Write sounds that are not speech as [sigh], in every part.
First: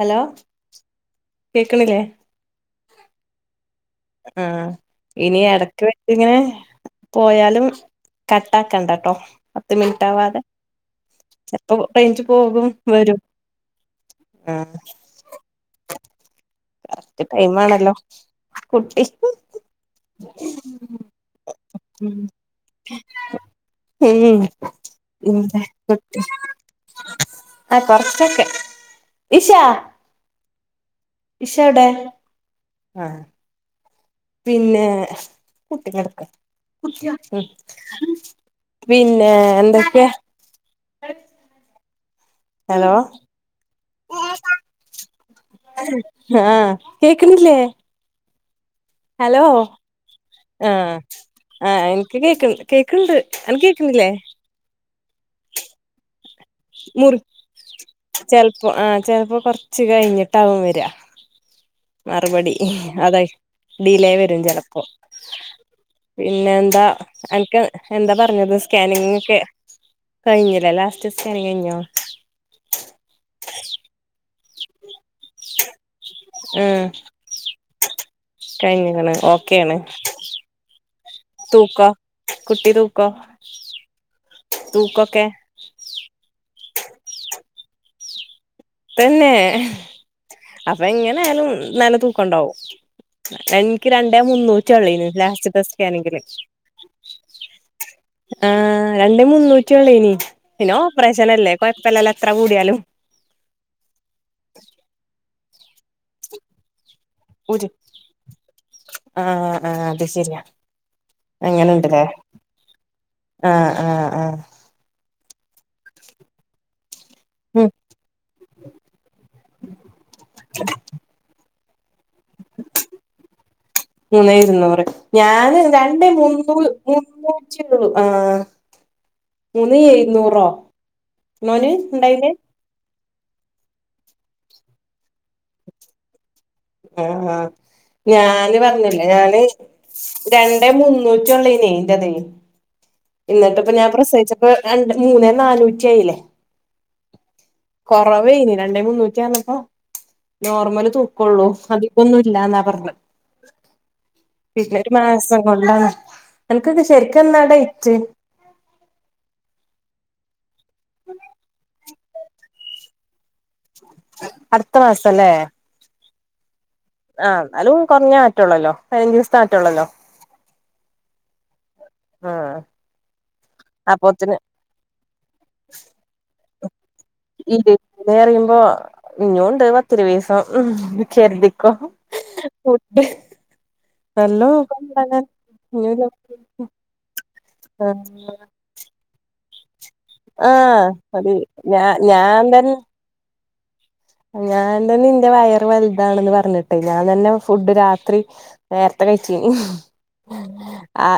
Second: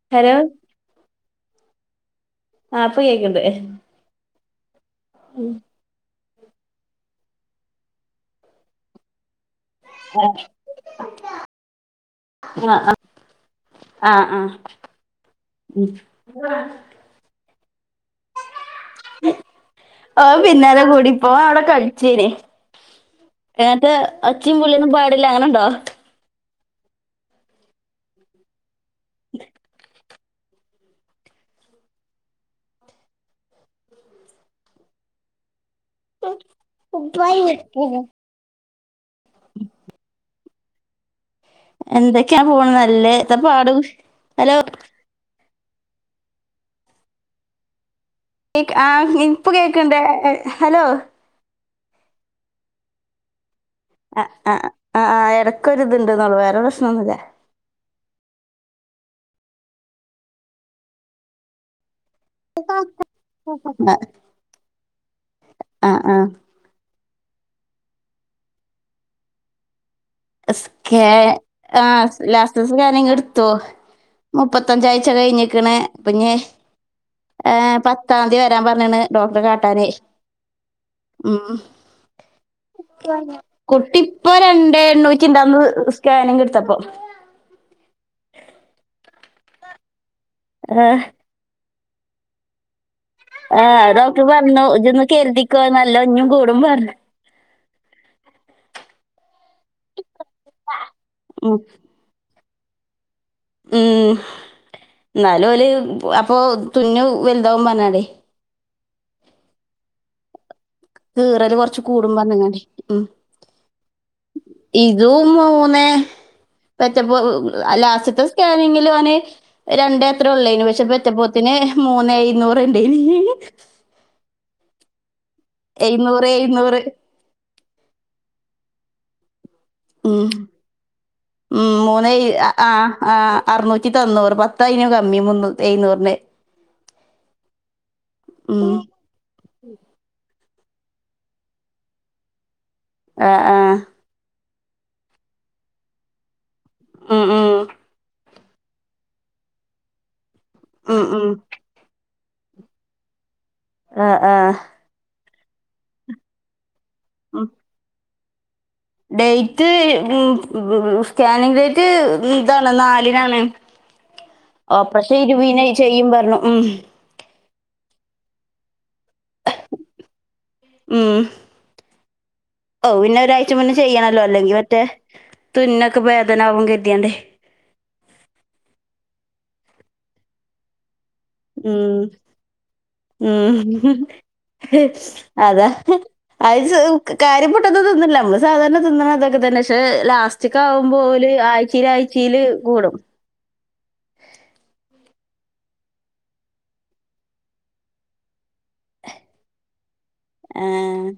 Hello കേക്ക്ണില്ലേ ആഹ് ഇപ്പം കേക്ക്ണ്ട് ആഹ് ഇനി എടക്ക് എടക്ക് ഇങ്ങനെ പോയാലും കട്ട് ആക്കണ്ട ട്ടോ പത്ത് മിനിറ്റ് ആവാതെ ചിലപ്പോ റേഞ്ച് പോകും വരും ആഹ് ആഹ് ഉമ് കറക്റ്റ് ടൈം ആണല്ലോ കുട്ടി ഓൻ പിന്നാലെ കൂടി ഇപ്പോ അവിടെ ഉം കളിച്ചേന എങ്ങനത്തെ അച്ചിയും പുള്ളനും പാടില്ല ഇന്റെ അങ്ങനെണ്ടോ കുട്ടി ആഹ് കൊറച്ചൊക്കെ ഇഷാ ഇഷോടെ ആഹ് പിന്നെ കുട്ടികടക്ക പിന്നെ എന്തൊക്കെയ അഹ് എന്തൊക്കെയാ പോണ നല്ലേ ഇത പാട് ഹലോ ആഹ് കേക്ക്ണില്ലേ കേക്ക് ആഹ് ഇപ്പ കേക്ക്ണ്ട് ഹലോ ആഹ് ആഹ് എനിക്ക് കേക്ക കേക്ക്ണ്ട് എനി കേക്കുന്നില്ലേ ആഹ് ആഹ് ഇടയ്ക്കൊ ഇത്ണ്ട്ന്നുള്ള പറേ മുറി ചിലപ്പോ ആഹ് ചിലപ്പോ കൊറച്ച് കഴിഞ്ഞിട്ടകും വരാ മറുപടി അത ഡിലേ വരും ചിലപ്പോ ആ ആ ആ പിന്നെ എന്താ അനക്ക് എന്താ പറഞ്ഞത് സ്കാനിങ്ങ ഒക്കെ കഴിഞ്ഞല്ലേ ലാസ്റ്റ് സ്കാനിംഗ് കഴിഞ്ഞോ ലാസ്റ്റ് സ്കാനിംഗ് എടുത്തോ മുപ്പത്തഞ്ചാഴ്ച കഴിഞ്ഞിക്കണ പ ഞ്ഞി ഉം ഏഹ് പത്താം തിയതി വരാൻ പറഞ്ഞണ് കഴിഞ്ഞ്ക്ക്ണ് ഡോക്ടറെ കാട്ടാന് ഉം തൂക്ക കുട്ടി തൂക്കാ കുട്ടി ഇപ്പൊ രണ്ട് എണ്ണൂറ്റി ഉണ്ടന്ന് സ്കാനിങ് എടുത്തപ്പൊ തന്നെ അപ്പ ഏഹ് എങ്ങനെ ആയാലും നല്ല തൂക്ക ഉണ്ടാവും എനിക്ക് ഏഹ് രണ്ടേ ഡോക്ടർ പറഞ്ഞു മുന്നൂറ്റിയ ഇതൊന്ന് ഉള്ളന്ന് ലാസ്റ്റ് കരുതിക്കോ തെ നല്ല സ്കാനിംഗ് ൽ ഒഞ്ഞും കൂടും പറഞ്ഞു ആഹ് രണ്ടേ മുന്നൂറ്റിയള്ള ഇനി പിന്നെ ഓപ്പറേഷനല്ലേ ഉം. കൊഴപ്പല്ല ല്ല എത്ര കൂടിയാലും ഉം ന്നാലും ഓല് അപ്പൊ തുന്നോ വലുതാവും പറഞ്ഞാടേ ആഹ് ആഹ് അത് ശരിയാ കീറല് കുറച്ച് അങ്ങനെണ്ട് ലെ കൂടും പറഞ്ഞങ്ങാണ്ടേ ഉം. ആഹ് ആഹ് ആഹ് ഇതും മൂന്നേ പെറ്റപ്പോ ഉം ലാസ്റ്റത്തെ സ്കാനിംഗ് അവന് രണ്ട എത്ര ഉള്ളേന് പക്ഷെ പെറ്റപ്പോത്തിന് മൂന്ന് എഴുന്നൂറ്ണ്ടേനീ മൂന്നേ ഇരുന്നൂർ ഞാന് രണ്ടേ എഴുന്നൂറ് മുന്നൂ എഴുന്നൂറ് മുന്നൂറ്റിയള്ളൂ ആഹ് മൂന്ന് ഉം എഴുന്നൂറോ മോന് ഉണ്ടായിനെ ആഹ് ആഹ് അറനൂറ്റി തണ്ണൂറ് പത്ത അയ്ൻ കമ്മി മുന്ന എയുന്നൂറിന് ആഹ് ആഹ് ഞാന് ഉം പറഞ്ഞില്ലേ ഞാന് രണ്ടേ മുന്നൂറ്റ ഉള്ള ഇന്റെ ത് ആ ആ ഇന്നിട്ട് അപ്പൊ ഞാൻ പ്രസവിച്ചപ്പോ രണ്ട് മൂന്നേ നാനൂറ്റിയില്ലേ ഉം ഉം കൊറവേ ഇനി രണ്ടേ മുന്നൂറ്റിയ ആന്നപ്പ നോർമല് ഉം ഉം തൂക്കള്ളൂ അത് ഒന്നുല്ല എന്നാ പറഞ്ഞത് ആഹ് ആഹ് പിന്നെ മാസം കൊള്ള എനക്ക് എന്നാ ശരിക്കക്കെന്നാ ഉം ടെയ്റ്റ് ഡേറ്റ് സ്കാനിങ് ഡേറ്റ് ഇതാണ് നാലിനാണ് അടുത്ത ആഹ് പക്ഷേ മാസല്ലേ ഇരു വീന ചെയ്യും പറഞ്ഞു ഉം ആഹ് എന്നാലും കുറഞ്ഞ മാറ്റള്ളല്ലോ പതിനഞ്ച് ദിവസത്തെ മാറ്റള്ളല്ലോ ഉം ഓ പിന്നെ ഒരാഴ്ച മുന്നേ ചെയ്യണല്ലോ അപ്പൊത്തിന് അല്ലെങ്കിൽ മറ്റേ തുന്നെക്കെ വേദന ആവൂ കര്തിയാണ്ടെ ഇല്ല ഇ അറിയുമ്പോ ഇഞ്ഞുണ്ട് പത്തി ഇരുവീസം ഉം ചര്തിക്കോ. ഉം ഉം നോക്കണ്ടാകാൻ അതാ ഇഞ്ഞൊരു അയിസ കാര്യം പൊട്ടന്നും തിന്നില്ല അമ്മള് സാധാരണ തിന്നണതൊക്കെ തന്നെ പശെ ലാ സ്റ്റ ആഹ് അത് ക്കാവുമ്പോല് ഞാ ആയ്ച്ചീലയ്ച്ചീല് ഞാൻ തന്നെ പോവണം. ഞാൻ തന്നെ ഇന്റെ വയർ വല് താ വണംപറഞ്ഞിട്ട് ഞാൻ തന്നെ ഫുഡ് രാത്രി നേരത്തെ കഴിച്ചിനി. ആഹ്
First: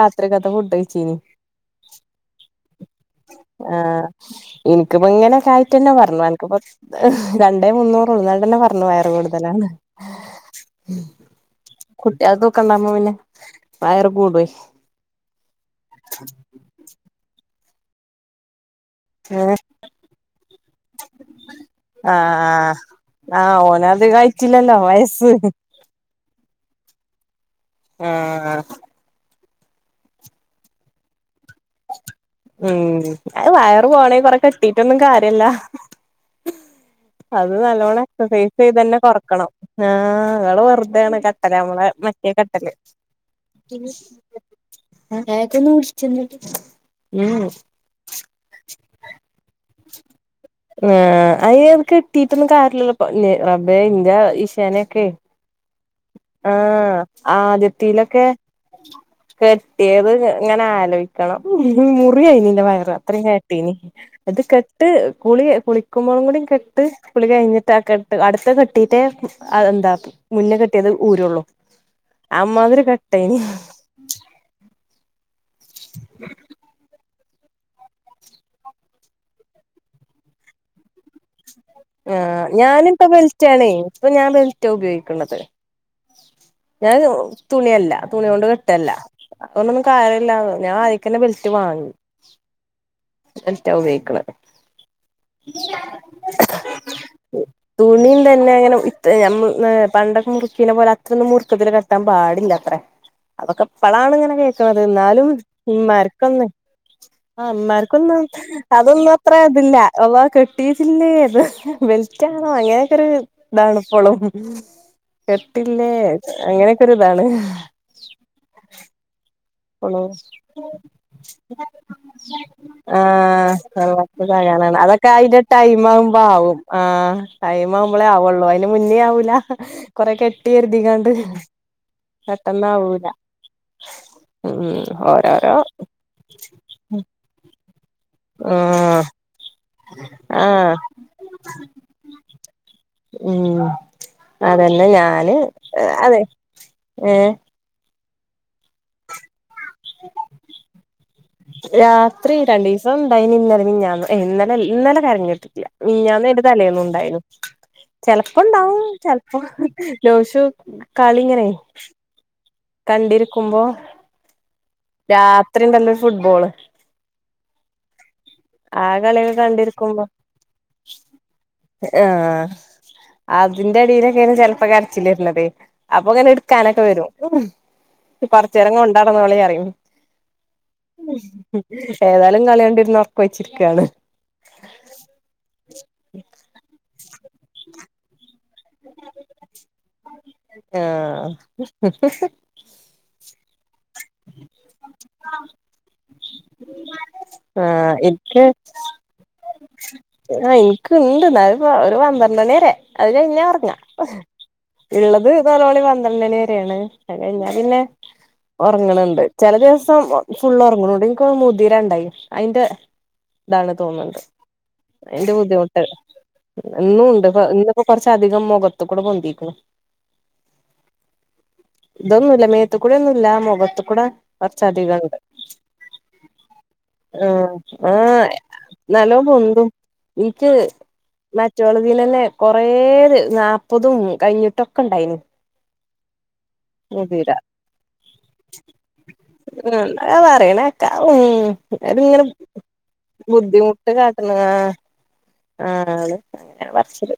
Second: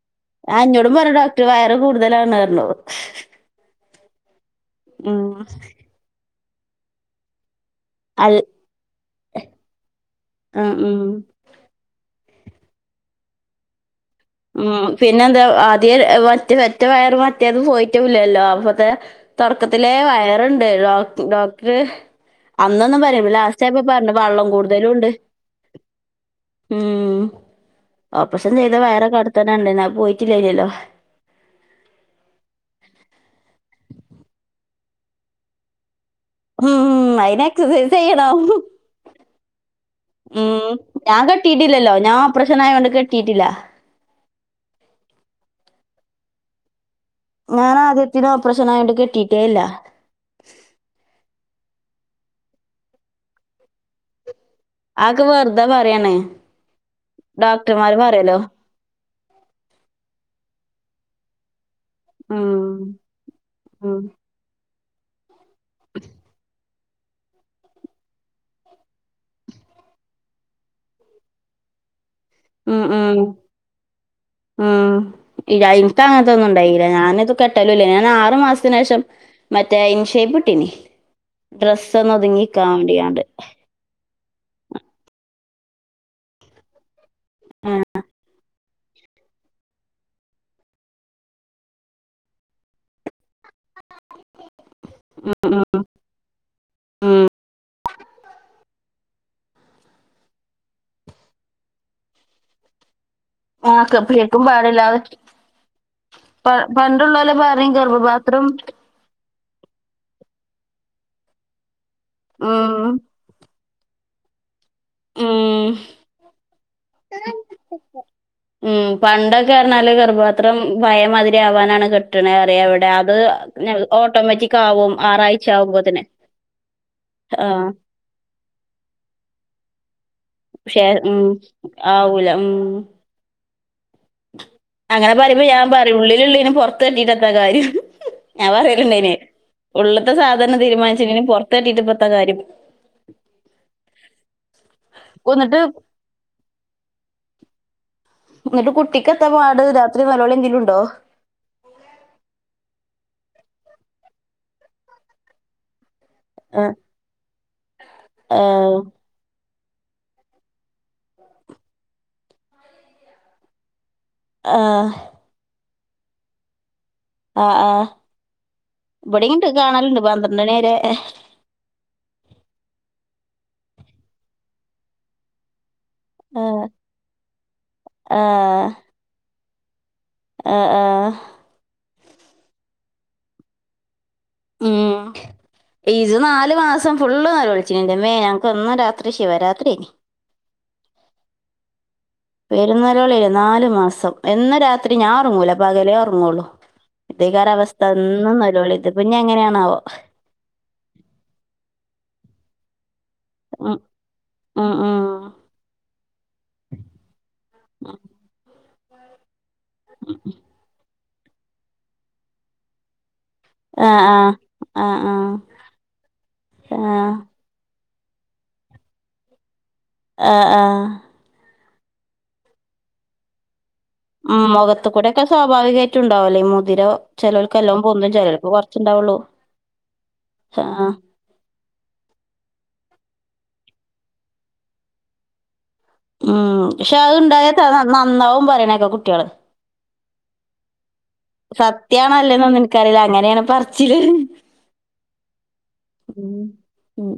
രാത്രിക്കത്തെ അഹ് ഫുഡ് ഇഞ്ഞോടും പറഞ്ഞു കഴിച്ചീനി ഡോക്ടർ വയറ് കൂടുതലാണ് അറഞ് ആഹ് ഇനിക്കിപ്പോ ഇങ്ങനെ ആയിറ്റെന്നെ പറഞ്ഞു അ ന്ക്കിപ്പോ രണ്ടേ മുന്നൂറ് അൽ അങ്ങനെ തന്നെ പറഞ്ഞു വയറ് കൂടുതലാണ് ഉം ഉം കുട്യേള് തൂക്കണ്ടാവുമ്പോ പിന്നെ വയറ് കൂടൊയ് പിന്നെ എന്താ ആദ്യ മറ്റ മറ്റ വയറ് മറ്റേത് പോയിറ്റൂല്ലല്ലോ അപ്പത്തെ ഏഹ് തൊടക്കത്തിലെ വയറ്ണ്ട് ഡോ ഡോക്ട്റ് ആഹ് ആഹ് വള്ളം ഓനതികായിറ്റില്ലല്ലോ കൂടുതലും ഉണ്ട്. വയസ്സ് ഉം ഓപ്പറേഷൻ ആഹ് ചെയ്ത വയറൊക്കെ അടുത്തന്നണ്ടയ്നി അവ് പോയിട്ടില്ല ഇല്ലല്ലോ. ഉം അയ് വയറ് പോണെ കൊറെ കെട്ടീറ്റൊന്നും കാര്യല്ല ഉം ഉം. അയിന് അത് എക്സസൈസ് നല്ലോണം ചെയ്യണം. എക്സസൈസ്യ്ത് തന്നെ കൊറക്കണം ആഹ് ഉം. വെറുതെണ് ഞാൻ തെ അമ്മളെ കെട്ടിയിട്ടില്ലല്ലോ. ഞാൻ മറ്റേ ഓപ്പറേഷൻ കെട്ടൽ ആയോണ്ട് കെട്ടിയിട്ടില്ല. [inaudible] ഞാനദ്യത്തില് ഓപ്പറേഷനായൊണ്ട് കിട്ടീട്ടേല്ല ആഹ് അയ് കിട്ടീറ്റൊന്നും കാര്യല്ലല്ലോ പ്പൊ ഇഞ് റബ്ബേ ഇന്റെ ശ് ആ ഒക്കെ വെർതെ പറയാണ്. ആഹ് ഡോക്ടർമാര് ആദിത്തിലൊക്കെ. പറയല്ലോ. കെട്ട്യേത് ഇങ്ങനെ ആലോയിക്കണം. മുറിയെയിനി ഉം. ഇന്റെ വയറ് അത്രേം കെ ട്ടീനി ഉം. അത് കെട്ട് കുളി കുളിക്കുമ്പോഴുംകൂടി കെ ട്ട് കുളി കഴിഞ്ഞിട്ട് അഹ് കെട്ട് അടുത്ത കെട്ടീടെ അഹ് എന്താ മുന്നെ കെ മറ്റേത് ഊരൊള്ളൂ. ഉം അമ്മാതിരി ഉം കെട്ടേനി ഉം ഇയ്യ ഇനിക്ക് അങ്ങനതൊ ന്നും ഇണ്ടായില ഞാനത് കെ- ട്ടലോല്ലേ ഞാനാ ആറു മാസത്തിനേഷം മറ്റേ ഇൻഷേപ്ട്ടീനി. ആഹ് ഞാനിപ്പ വേണ്ടിയാണ്ട്. ബെൽറ്റാണേ ഇപ്പൊ ഞാൻ ബെൽറ്റ ഉപയോഗിക്കണത്. ഞാൻ തുണിയല്ല തുണ്യോണ്ട് കെട്ടല്ല അപ്പൊന്നും കാര്യ ഇല്ല ഞാ ആയിക്കന്നെ ബെൽറ്റ് വാങ്ങി റ്റ ഉപോഗിക്കണ് ഉം. തുണി തന്നെ അങ്ങനെ ഇ തെ പണ്ടൊക്കെ മുറുക്കീനെ പോലെ അതൃന്നും മുറുക്കത്തില് കെട്ടാൻ പാടില്ലത്ര. [inaudible] ആക്ക് അതൊക്കെപ്പളാണ്ങ്ങനെ ശരിക്കും കേക്ക് പാടില്ല. ണത് അത് ഇന്നാലും ഇമ്മാർക്കൊന്നെ പ പണ്ടുള്ളോല് ആഹ് പറയും ഇമ്മാർക്കൊന്നും ഗർഭപാത്രം അതൊന്നും അത്ര ഇതില്ല അള്ളാ കെട്ടീട്ടില്ലേ ഇത് ബെൽറ്റാണോ ഉം. അങ്ങനൊക്കെരു ഇതാണ് ഇപ്പളും ഉം. കെട്ടില്ലേ അങ്ങനെക്കെരു ഇതാണ്. ഉം പണ്ടൊക്കെ പറഞ്ഞാല് ഓഹ് ഗർഭപാത്രം പഴയ മാതിരി ആവാനാണ് കെട്ടണേ പറയാ ഇവിടെ അത് ആഹ് ഓട്ടോമാറ്റിക് [unintelligible] ആവും അതൊക്കെ അയിന്റെ ആറാഴ്ച ആവുമ്പോത്തിന് ടൈമാവുമ്പോ ആവും ആഹ് ആഹ് ടൈമാവു മ്പളെ ആവുള്ളൂ അയിന് മുന്നേ ആവൂല കൊറെ ട്ടി പക്ഷെ കാരുതിക്കാണ്ട് ഉം ആവൂല ഉം പെട്ടന്നാവൂല. അങ്ങനെ പറിമ്പോ ഓരോരോ ഞാൻ പറയും ഉള്ളിലില്ലെനെ പൊറത്തട്ടിറ്റെന്താ കാര്യം. ഞാൻ ആഹ് പറയല്ണ്ടായിനി ഉള്ളത്തെ സാധനം ആഹ് തീരുമാനിച്ചന്നതിന് പൊറത്തട്ടിട്ട്പ്പത്ത കാര്യം. ഉം അതന്നെ ഞാന് എന്നിട്ട് അതെ ഏഹ്. ഇന്നിട്ട് കുട്ടിക്കെത്താ പാട് രാത്രി നൊലോളിന്തലുണ്ടോ? രാത്രി രണ്ടിസം ഇണ്ടായിന് ഇന്നലെ മിഞ്ഞാന്ന് ഇന്നല ഇന്നലെ കരഞ്ഞട്ടില്ല. മിഞ്ഞന്നും അയിന്റെ ആഹ് തലേന്നും ഇണ്ടായിന്നു. ചെലപ്പോ ആഹ് ഇണ്ടാവും ചെലപ്പോ നൗഷു കളി ഇങ്ങനെ. കണ്ടിരിക്കുമ്പോ ആഹ് രാത്രിയുണ്ടല്ലോ ഫുട്ബോള് ആഹ് ആഹ് ആ കളിയൊക്കെ ഇവിടെയിണ്ട് കാണലുണ്ട് പന്ത്രണ്ടണി വരെ ആ അതിന്റെടിയിലൊക്കെയാണ് ചെലപ്പോ കരച്ചിലുവരുന്നത് അപ്പൊ അങ്ങനെ ആഹ് എടുക്കാനൊക്കെ വരും ആഹ് കൊറച്ചേരാം കൊണ്ടാടന്നോളി പറയും ആഹ് ആഹ് ഏതായാലും കളിയണ്ടിരുന്ന് ഉറക്കൊയിച്ചിരിക്കയാണ് ഉം ഇത് നാല് മാസം ഫുള്ള് നേലോളിച്ചിന് എന്റമ്മേ വന്ന രാത്രി ശിവ രാത്രിയായി ആഹ് ഹിഹ്ഹ് പെരും നേലോളിയാണ് നാലു മാസം എന്ന് രാത്രി ഞാൻ ഉറങ്ങൂല പകലേ ഉറങ്ങുള്ളൂ ഇതെക്കാണവസ്ഥ ആഹ് എന്നും നെലോളി ഇത് ഇപ്പോഞ്ഞ് എങ്ങനെയാണാവോ ആ എനക്ക്ണ്ട് എന്നാലും ഒരു പന്ത്രണ്ട് മണി വരെ അത് കഴിഞ്ഞ ഉറങ്ങാ ഉം, ഉം, ഉം. ഇള്ളത് നെലോളി പന്ത്രണ്ടണി വരെയാണ് ആ കഴിഞ്ഞ പിന്നെ ഉറങ്ങണണ്ട് ചില ദിവസം ഫുള്ള് ഉറങ്ങണണ്ട് എനക്ക് തോന്നുന്നു മുതിരണ്ടായി അയിന്റെ ഇതാണ് ആ ആ തോന്നുന്നുണ്ട് ആ ആ അയിന്റെ ബുദ്ധിമുട്ട് ആ ഇന്നുണ്ട് ഇന്നിപ്പോ കൊറച്ചധികം മുഖത്തുക്കൂടെ പൊന്തീക്കുണു ആഹ് ആഹ് ഇതൊന്നുമില്ല മേത്തുക്കൂടി ഒന്നുമില്ല മുഖത്തു മ്മ് മുഖത്ത്ക്കൂടെയൊക്കെ സ്വാഭാവികമായിട്ട് ഉണ്ടാവല്ലോ ഈ മുതിര ആഹ് ചേലോൽക്ക് പൊന്തും ആഹ് ചേലോൽക്ക് കുറച് നല്ലോം പൊന്തും നിക്ക് മറ്റുള്ളതിന്ന്നെ കൊറേ നാല്പ്പതും കഴിഞ്ഞിട്ടൊക്കെണ്ടായിന് ഉം പക്ഷെ അത്ണ്ടായ നന്നാവും പറയണേക്ക കുട്ടികള് മ്മ് ന്താ പറയണേ ഉം സത്യാണോ [unintelligible] അല്ലെന്നൊന്നും എനിക്കറിയില്ല അങ്ങനെയാണ് ബുദ്ധിമുട്ട് പറച്ചില് കാട്ടുണാ ആ ഉം അങ്ങന ഉം പറച്ചില്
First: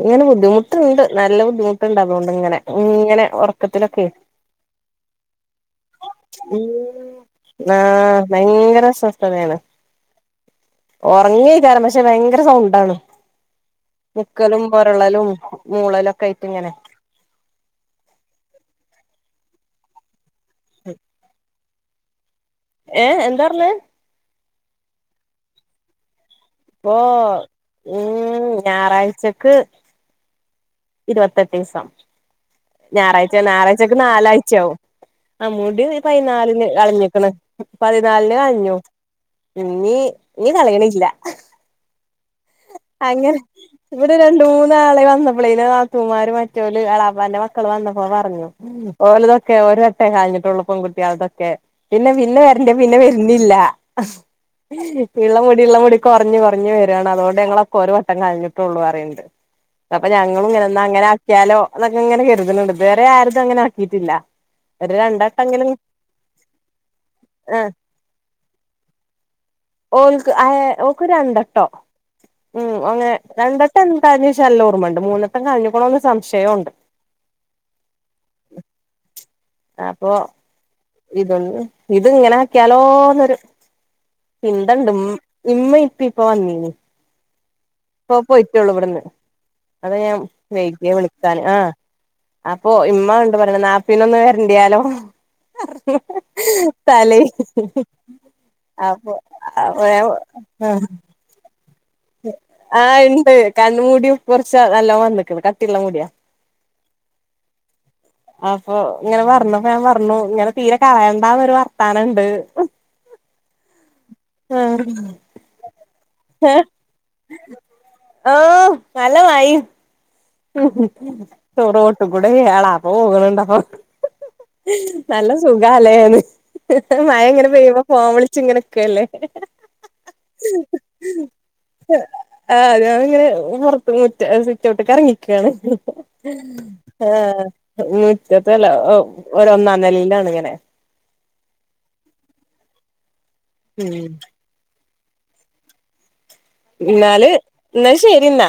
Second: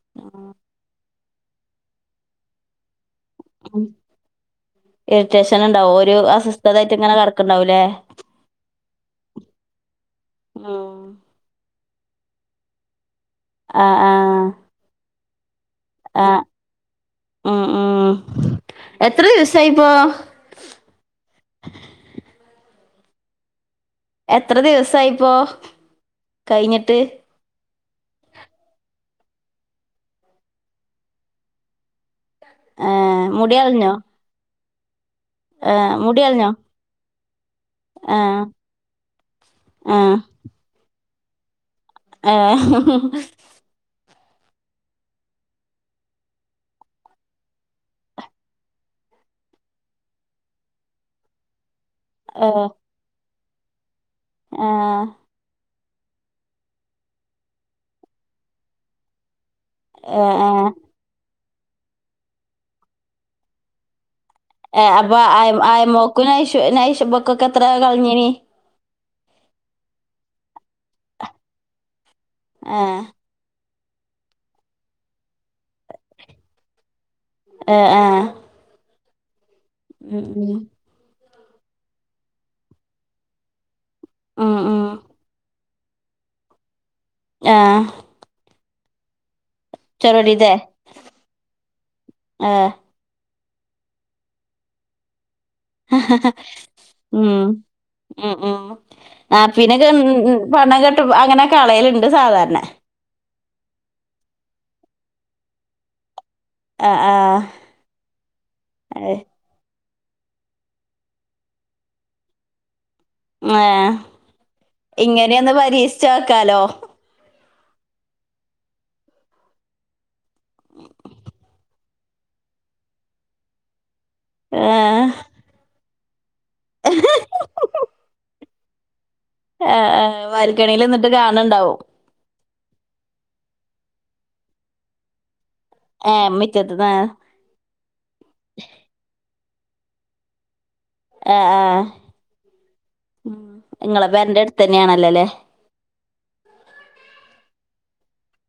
ഇങ്ങനെ ബുദ്ധിമുട്ട് ണ്ട് നല്ല ബുദ്ധിമുട്ടുണ്ട് അതുകൊണ്ടിങ്ങനെ ഇങ്ങനെ ഉറക്കത്തിലൊക്കെ ഇറിറ്റേഷനുണ്ടാവും ഒരു അസ്വസ്ഥതായിട്ട് ഇങ്ങനെ കെടക്കുണ്ടാവൂല്ലേ ആഹ് ഭയങ്കര ആഹ് ഉറങ്ങിക്കാരം പക്ഷെ ഭയങ്കര സൗണ്ടാണ് ആഹ് ആഹ് മുക്കലും മൊരണ്ടാലും മൂളലൊക്കെ ആഹ് ആയിട്ടിങ്ങനെ ഉം ഉം എത്ര ദിവസായിപ്പൊ എന്താപറഞ്ഞെ എത്ര ദിവസായിപ്പോ ഇപ്പോ കഴിഞ്ഞിട്ട് ഉം ഞായറാഴ്ചക്ക് ഇരുപത്തെട്ടീസം ഏഹ് ഞായറാഴ്ച മുടി കളഞ്ഞോ ഞായറാഴ്ചക്കെ നാലാഴ്ചയാവും അ മുടി ആഹ് കളഞ്ഞോ പതിനാലിന് കളഞ്ഞിക്കണ് പതിനാലിന് ആഹ് കളഞ്ഞു ഇന്നി ആഹ് ഇനി കളയണില്ല ഏഹ് അങ്ങനെ ഇവടെ രണ്ട് മൂന്നാള് വന്നപ്പോളെ ന്റെ നാത്തൂമാര് മറ്റൊല് അളാപ്പാന്റെ മക്കൾ വന്നപ്പോ പറഞ്ഞു ഓലതൊക്കെ ഒരു വട്ടേ കഴിഞ്ഞിട്ടുള്ള പെൺകുട്ട്യോൾതൊക്കെ പിന്നെ പിന്നെ ഏഹ് വരണ്ട പിന്നെ വരുന്നില്ല ആഹ് ഏഹ് ഇള്ള മുടി ഇള്ള മുടി കൊറഞ്ഞു കൊറഞ്ഞു വരാണ് അതൊണ്ട്ഞങ്ങളൊക്കെ ഒരു വട്ടം കളഞ്ഞിട്ടള്ളൂ പറേണണ്ട് അപ്പൊ ഞങ്ങളും ഏഹ് ഇങ്ങന ന്ന അങ്ങനെ ആക്കിയാലോന്നൊക്കെയിങ്ങന കരുതുന്നുണ്ട് ഇതുവരെ ആരതും അങ്ങനെ ആക്കിട്ടില്ല ഏ അപ്പ അയമോക്കും നൈശുൈഷു ബോക്കൊക്കെ എത്ര ആഹ് കളിഞ്ഞീന് ഓക്ക് ആയെ ഓക്ക് രണ്ടട്ടോ ഉം ആഹ് അങ്ങനെ രണ്ടെട്ടം എന്താഞീച്ച നല്ലൊർമയുണ്ട് മൂന്നട്ടം കളഞ്ഞിക്കണന്ന് സംശയം ഉണ്ട് ആഹ് അപ്പൊ ഉം ഇതൊന്ന് ഇത് ഇങ്ങനെ ആക്കിയാലോന്നൊരു ഉം ഉം ഉം പിന്തണ്ട് ഇമ്മി ഇപ്പീ ഇപ്പൊ വന്നീനി ആഹ് പ പോയ്റ്റേള്ളൂ ഇവിടുന്ന് അത ഞാൻ ചെറുതീത്തെ വൈകിയ വിളിക്കാന് ആ ആഹ് അപ്പൊ ഇമ്മ ഉ പറ നാപ്പിനൊന്ന് വരണ്ട്യലോ [inaudible] ഉം ഉം ഉം അപ്പൊ നാപിന്നെക്കേ ആഹ് പണ്ടം കെട്ട അങ്ങനെക്കേ കളയൽ ആഹ് ഇണ്ട് ക മുടി കുറച്ചാ നല്ല വന്നിക്കന്ന് കട്ടിള്ള മുടിയാ ആഹ് ആഹ് അപ്പൊ ഇങ്ങനെ പറഞ്ഞു ഞാൻ പറഞ്ഞു ഇങ്ങനെ തീരെ കളയേണ്ടന്ന ഒരു വർത്താനംണ്ട് ഏഹ് ആഹ് ഇങ്ങനെയൊന്ന് പരീക്ഷിച്ചോക്കാലോ ഓ നല്ല മഴിം ചോറോട്ടും കൂടെ അളാപ്പ പോകലണ്ടപ്പ ആ, നല്ല സുഖാല്ലെന്ന് മഴ എങ്ങനെ പെയ്യുമ്പോ പോം വിളിച്ച ഇങ്ങനെക്കെല്ലേ ആ വാർക്കണിയിൽ നിന്നിട്ട് കാണണ്ടാവോ ആഹ് അത്ഞങ്ങനെ പൊറത്ത് മുറ്റ സ്വിറ്റ്ഔട്ട് ക ഇറങ്ങിക്കയാണ് ഏ മുറ്റത്ത് നിന്ന്. ആഹ് നൂറ്റത്തെല്ല ഒ ഒന്നാം നല്ലിലാണ് ഇങ്ങനെ ആ ആഹ് ഉം ങ്ങളെ പേരന്റെ അടുത്തന്നെയാണല്ലോ ല്ലേ ഇന്നാല് ഇന്നാ ശരിന്നാ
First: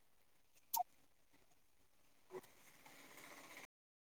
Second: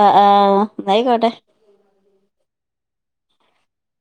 ആഹ് ആഹ് ന്നായിക്കട്ടെ